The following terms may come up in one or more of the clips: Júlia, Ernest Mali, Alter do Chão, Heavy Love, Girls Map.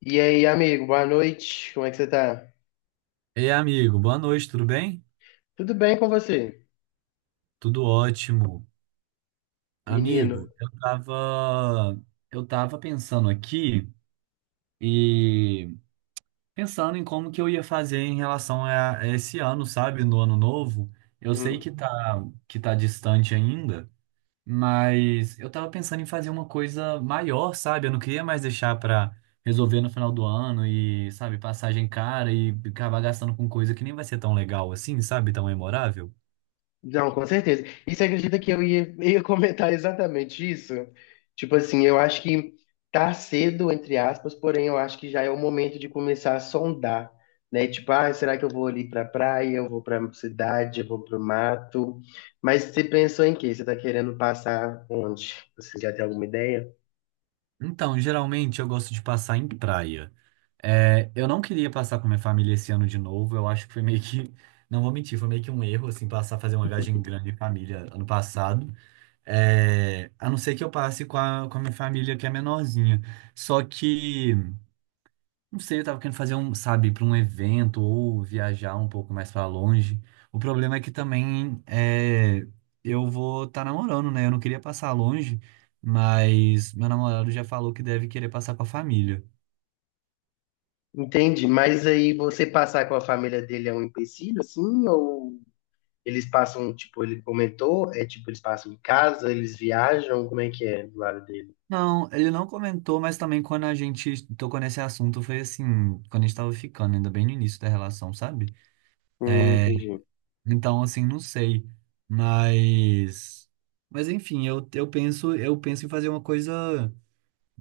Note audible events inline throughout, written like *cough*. E aí, amigo, boa noite. Como é que você tá? Ei, amigo, boa noite, tudo bem? Tudo bem com você, Tudo ótimo. menino? Amigo, eu tava pensando aqui e pensando em como que eu ia fazer em relação a esse ano, sabe? No ano novo. Eu sei Hum. Que tá distante ainda, mas eu tava pensando em fazer uma coisa maior, sabe? Eu não queria mais deixar pra resolver no final do ano e, sabe, passagem cara e acabar gastando com coisa que nem vai ser tão legal assim, sabe? Tão memorável. Não, com certeza. E você acredita que eu ia, *laughs* ia comentar exatamente isso? Tipo assim, eu acho que tá cedo, entre aspas, porém eu acho que já é o momento de começar a sondar, né? Tipo, ah, será que eu vou ali pra praia, eu vou pra cidade, eu vou pro mato? Mas você pensou em quê? Você tá querendo passar onde? Você já tem alguma ideia? Então, geralmente eu gosto de passar em praia. É, eu não queria passar com minha família esse ano de novo. Eu acho que foi meio que, não vou mentir, foi meio que um erro, assim, passar a fazer uma viagem grande em família ano passado. É, a não ser que eu passe com a minha família que é menorzinha. Só que não sei, eu tava querendo fazer um, sabe, para um evento ou viajar um pouco mais para longe. O problema é que também é, eu vou estar namorando, né? Eu não queria passar longe, mas meu namorado já falou que deve querer passar com a família. Entendi. Mas aí você passar com a família dele é um empecilho, assim, ou eles passam, tipo, ele comentou, é tipo, eles passam em casa, eles viajam, como é que é do lado dele? Não, ele não comentou, mas também quando a gente tocou nesse assunto foi assim, quando a gente tava ficando, ainda bem no início da relação, sabe? É, Entendi. então, assim, não sei, mas mas enfim, eu penso em fazer uma coisa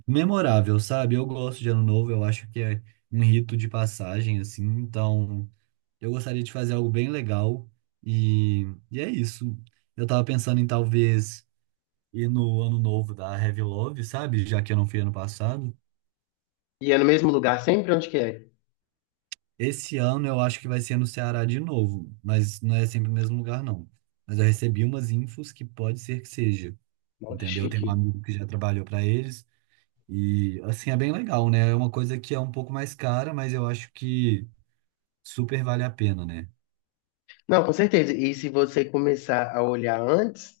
memorável, sabe? Eu gosto de Ano Novo, eu acho que é um rito de passagem, assim, então eu gostaria de fazer algo bem legal e, e é isso. Eu tava pensando em talvez ir no Ano Novo da Heavy Love, sabe? Já que eu não fui ano passado. E é no mesmo lugar sempre? Onde que é? Esse ano eu acho que vai ser no Ceará de novo, mas não é sempre o mesmo lugar, não. Mas eu recebi umas infos que pode ser que seja, Nossa, que entendeu? Eu tenho um chique. amigo que já trabalhou para eles e, assim, é bem legal, né? É uma coisa que é um pouco mais cara, mas eu acho que super vale a pena, né? Não, com certeza. E se você começar a olhar antes,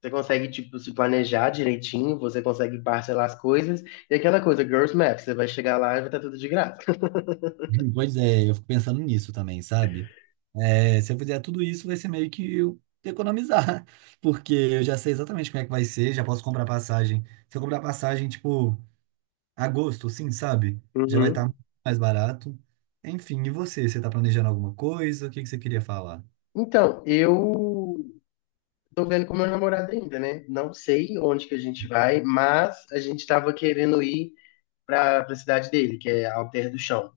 você consegue, tipo, se planejar direitinho, você consegue parcelar as coisas. E aquela coisa, Girls Map, você vai chegar lá e vai estar tudo de graça. Pois é, eu fico pensando nisso também, sabe? É, se eu fizer tudo isso, vai ser meio que eu economizar, *laughs* porque eu já sei exatamente como é que vai ser, já posso comprar passagem. Se eu comprar passagem, tipo, agosto, sim, sabe? Já vai estar Uhum. mais barato. Enfim, e você? Você tá planejando alguma coisa? O que que você queria falar? Então, eu tô vendo com meu namorado ainda, né? Não sei onde que a gente vai, mas a gente tava querendo ir para a cidade dele, que é Alter do Chão,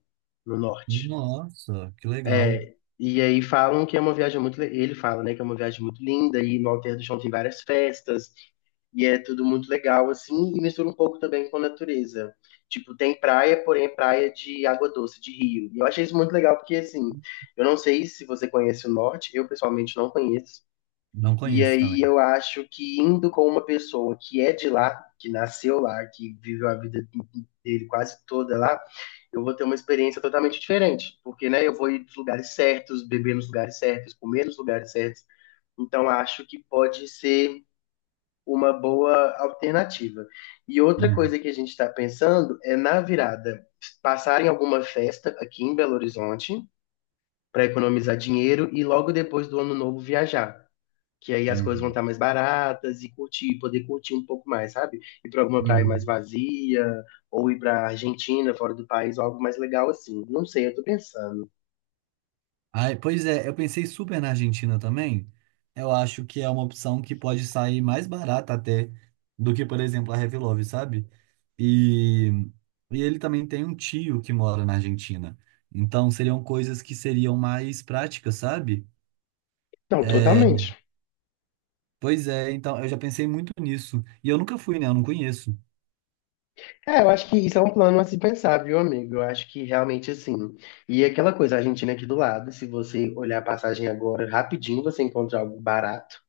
no norte. Nossa, que legal. É, e aí falam que é uma viagem muito. Ele fala, né, que é uma viagem muito linda, e no Alter do Chão tem várias festas, e é tudo muito legal, assim, e mistura um pouco também com a natureza. Tipo, tem praia, porém é praia de água doce, de rio. E eu achei isso muito legal, porque, assim, eu não sei se você conhece o norte, eu pessoalmente não conheço. Não E conheço aí também. eu acho que indo com uma pessoa que é de lá, que nasceu lá, que viveu a vida dele quase toda lá, eu vou ter uma experiência totalmente diferente, porque, né, eu vou ir nos lugares certos, beber nos lugares certos, comer nos lugares certos. Então, acho que pode ser uma boa alternativa. E outra Uhum, coisa que a gente está pensando é na virada, passar em alguma festa aqui em Belo Horizonte para economizar dinheiro e logo depois do ano novo viajar, que aí as coisas vão uhum, estar mais baratas e curtir, poder curtir um pouco mais, sabe? Ir para alguma praia mais uhum. vazia, ou ir para Argentina, fora do país, ou algo mais legal assim. Não sei, eu tô pensando. Ai, pois é, eu pensei super na Argentina também. Eu acho que é uma opção que pode sair mais barata até do que, por exemplo, a Love, sabe? E, e ele também tem um tio que mora na Argentina. Então seriam coisas que seriam mais práticas, sabe? Não, É, totalmente. pois é, então eu já pensei muito nisso. E eu nunca fui, né? Eu não conheço. É, eu acho que isso é um plano a se pensar, viu, amigo? Eu acho que realmente assim. E é aquela coisa, a Argentina é aqui do lado, se você olhar a passagem agora, rapidinho você encontra algo barato,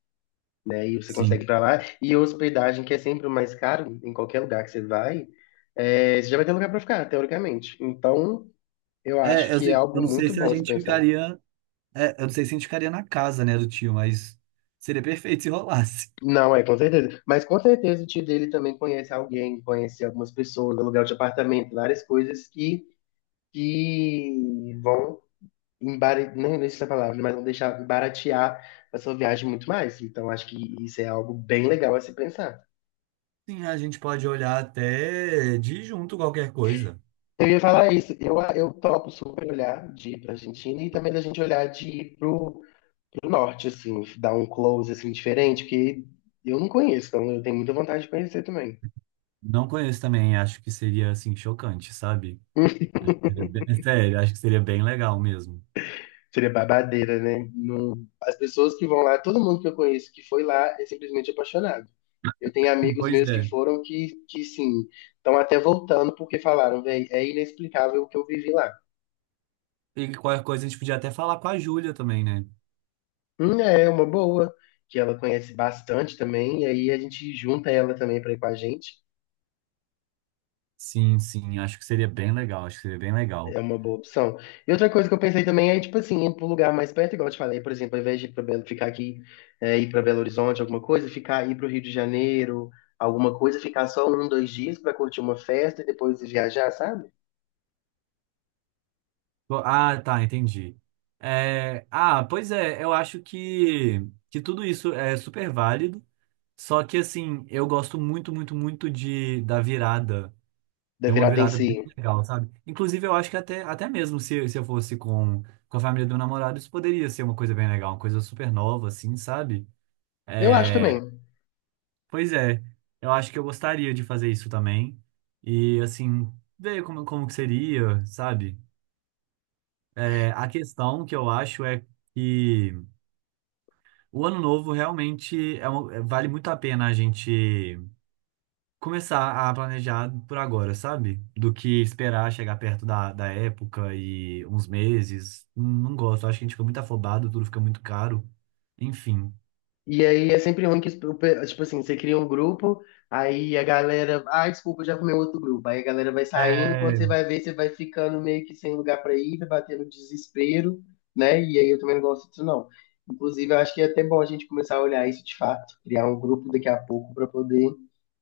né? E você consegue Sim. ir pra lá. E hospedagem, que é sempre o mais caro, em qualquer lugar que você vai, é, você já vai ter lugar pra ficar, teoricamente. Então, eu acho É, que é eu algo não sei muito se bom a a se gente pensar. ficaria. É, eu não sei se a gente ficaria na casa, né, do tio, mas seria perfeito se rolasse. Não, é, com certeza. Mas com certeza o tio dele também conhece alguém, conhece algumas pessoas, aluguel de apartamento, várias coisas que vão embaratear, não sei essa palavra, mas vão deixar baratear a sua viagem muito mais. Então acho que isso é algo bem legal a se pensar. Sim, a gente pode olhar até de junto qualquer coisa. Eu ia falar isso, eu topo super olhar de ir pra Argentina e também da gente olhar de ir pro norte, assim, dar um close assim, diferente, porque eu não conheço, então eu tenho muita vontade de conhecer também. Não conheço também, acho que seria assim chocante, sabe? *laughs* Sério, acho que seria bem legal mesmo. Seria babadeira, né? As pessoas que vão lá, todo mundo que eu conheço que foi lá é simplesmente apaixonado. Eu tenho amigos Pois meus que é. foram que sim, estão até voltando porque falaram, velho, é inexplicável o que eu vivi lá. E qualquer coisa a gente podia até falar com a Júlia também, né? É uma boa, que ela conhece bastante também, e aí a gente junta ela também para ir com a gente. Sim, sim, acho que seria bem legal, acho que seria bem É legal. uma boa opção. E outra coisa que eu pensei também é, tipo assim, ir para um lugar mais perto, igual eu te falei, por exemplo, ao invés de ir pra Belo, ficar aqui, é, ir para Belo Horizonte, alguma coisa, ficar ir para o Rio de Janeiro, alguma coisa, ficar só um, dois dias para curtir uma festa e depois viajar, sabe? Ah, tá, entendi. É, ah, pois é, que tudo isso é super válido, só que assim, eu gosto muito, muito, muito de da virada. Da Tem uma virada em virada si. bem legal, sabe? Inclusive, eu acho que até mesmo se eu fosse com a família do namorado, isso poderia ser uma coisa bem legal, uma coisa super nova, assim, sabe? Eu acho É, também. pois é, eu acho que eu gostaria de fazer isso também. E, assim, ver como que seria, sabe? É, a questão que eu acho é que o ano novo realmente vale muito a pena a gente começar a planejar por agora, sabe? Do que esperar chegar perto da época e uns meses. Não, não gosto, acho que a gente fica muito afobado, tudo fica muito caro. Enfim. E aí é sempre ruim que, tipo assim, você cria um grupo, aí a galera, ah, desculpa, eu já comeu outro grupo. Aí a galera vai saindo, e quando você É, vai ver, você vai ficando meio que sem lugar pra ir, vai batendo desespero, né? E aí eu também não gosto disso, não. Inclusive, eu acho que é até bom a gente começar a olhar isso de fato, criar um grupo daqui a pouco pra poder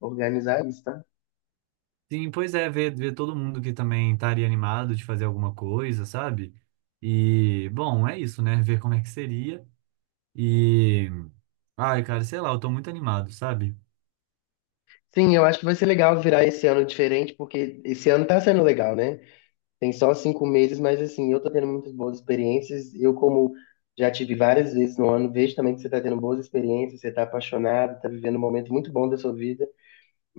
organizar isso, tá? sim, pois é, ver todo mundo que também estaria animado de fazer alguma coisa, sabe? E, bom, é isso, né? Ver como é que seria. E, ai, cara, sei lá, eu tô muito animado, sabe? *laughs* Sim, eu acho que vai ser legal virar esse ano diferente, porque esse ano tá sendo legal, né? Tem só 5 meses, mas assim, eu tô tendo muitas boas experiências. Eu, como já tive várias vezes no ano, vejo também que você tá tendo boas experiências, você tá apaixonado, tá vivendo um momento muito bom da sua vida.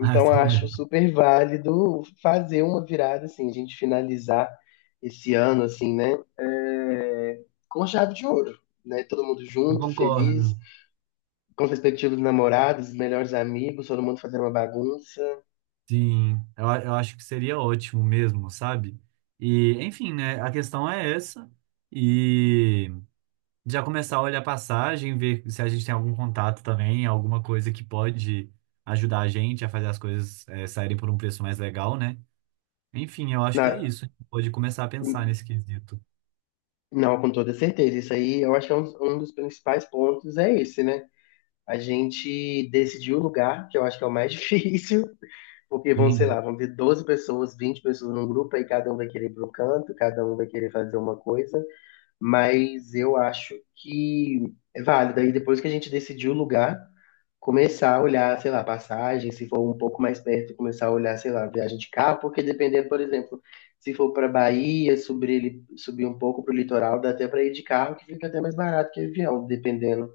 Ah, eu tô acho mesmo. super válido fazer uma virada, assim, a gente finalizar esse ano, assim, né? É, com chave de ouro, né? Todo mundo Eu junto, feliz, concordo. com perspectiva dos namorados, melhores amigos, todo mundo fazendo uma bagunça. Sim, eu acho que seria ótimo mesmo, sabe? E, enfim, né? A questão é essa. E já começar a olhar a passagem, ver se a gente tem algum contato também, alguma coisa que pode ajudar a gente a fazer as coisas, saírem por um preço mais legal, né? Enfim, eu acho que é Na, isso. A gente pode começar a pensar nesse quesito. Não, com toda certeza. Isso aí, eu acho que é um dos principais pontos é esse, né? A gente decidir o lugar, que eu acho que é o mais *laughs* difícil, porque vão, sei Sim. lá, vão ter 12 pessoas, 20 pessoas num grupo, aí cada um vai querer ir para um canto, cada um vai querer fazer uma coisa, mas eu acho que é válido. Aí depois que a gente decidir o lugar, começar a olhar, sei lá, passagem, se for um pouco mais perto, começar a olhar, sei lá, viagem de carro, porque dependendo, por exemplo, se for para Bahia, subir, subir um pouco para o litoral, dá até para ir de carro, que fica até mais barato que avião, dependendo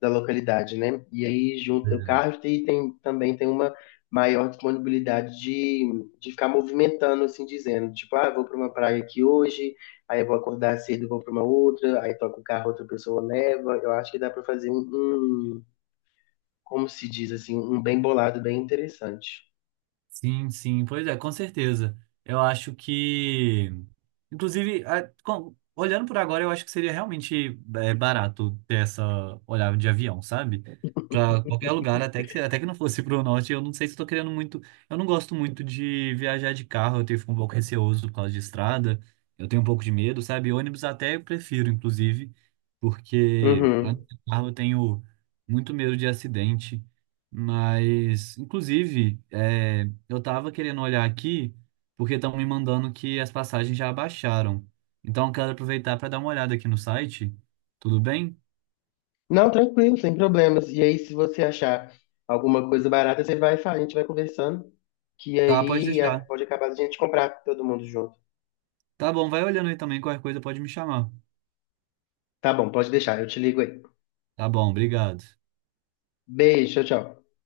da localidade, né? E aí junta o carro e tem, também tem uma maior disponibilidade de ficar movimentando, assim dizendo, tipo, ah, vou para uma praia aqui hoje, aí eu vou acordar cedo, vou para uma outra, aí toca o carro, outra pessoa leva. Eu acho que dá para fazer um como se diz assim, um bem bolado, bem interessante. Sim, sim, pois é, com certeza. Eu acho que, inclusive, olhando por agora, eu acho que seria realmente barato ter essa olhada de avião, sabe? Pra qualquer lugar, até que não fosse pro norte, eu não sei se eu tô querendo muito. Eu não gosto muito de viajar de carro, eu tenho fico um pouco receoso por causa de estrada, eu tenho um pouco de medo, sabe? Ônibus até eu prefiro, inclusive, porque Uhum. antes de carro eu tenho muito medo de acidente. Mas, inclusive, é, eu tava querendo olhar aqui, porque estão me mandando que as passagens já abaixaram. Então eu quero aproveitar para dar uma olhada aqui no site. Tudo bem? Não, tranquilo, sem problemas. E aí, se você achar alguma coisa barata, você vai falar, a gente vai conversando, que Tá, pode deixar. pode acabar a gente comprar todo mundo junto. Tá bom, vai olhando aí também, qualquer coisa pode me chamar. Tá bom, pode deixar, eu te ligo aí. Tá bom, obrigado. Beijo, tchau, tchau.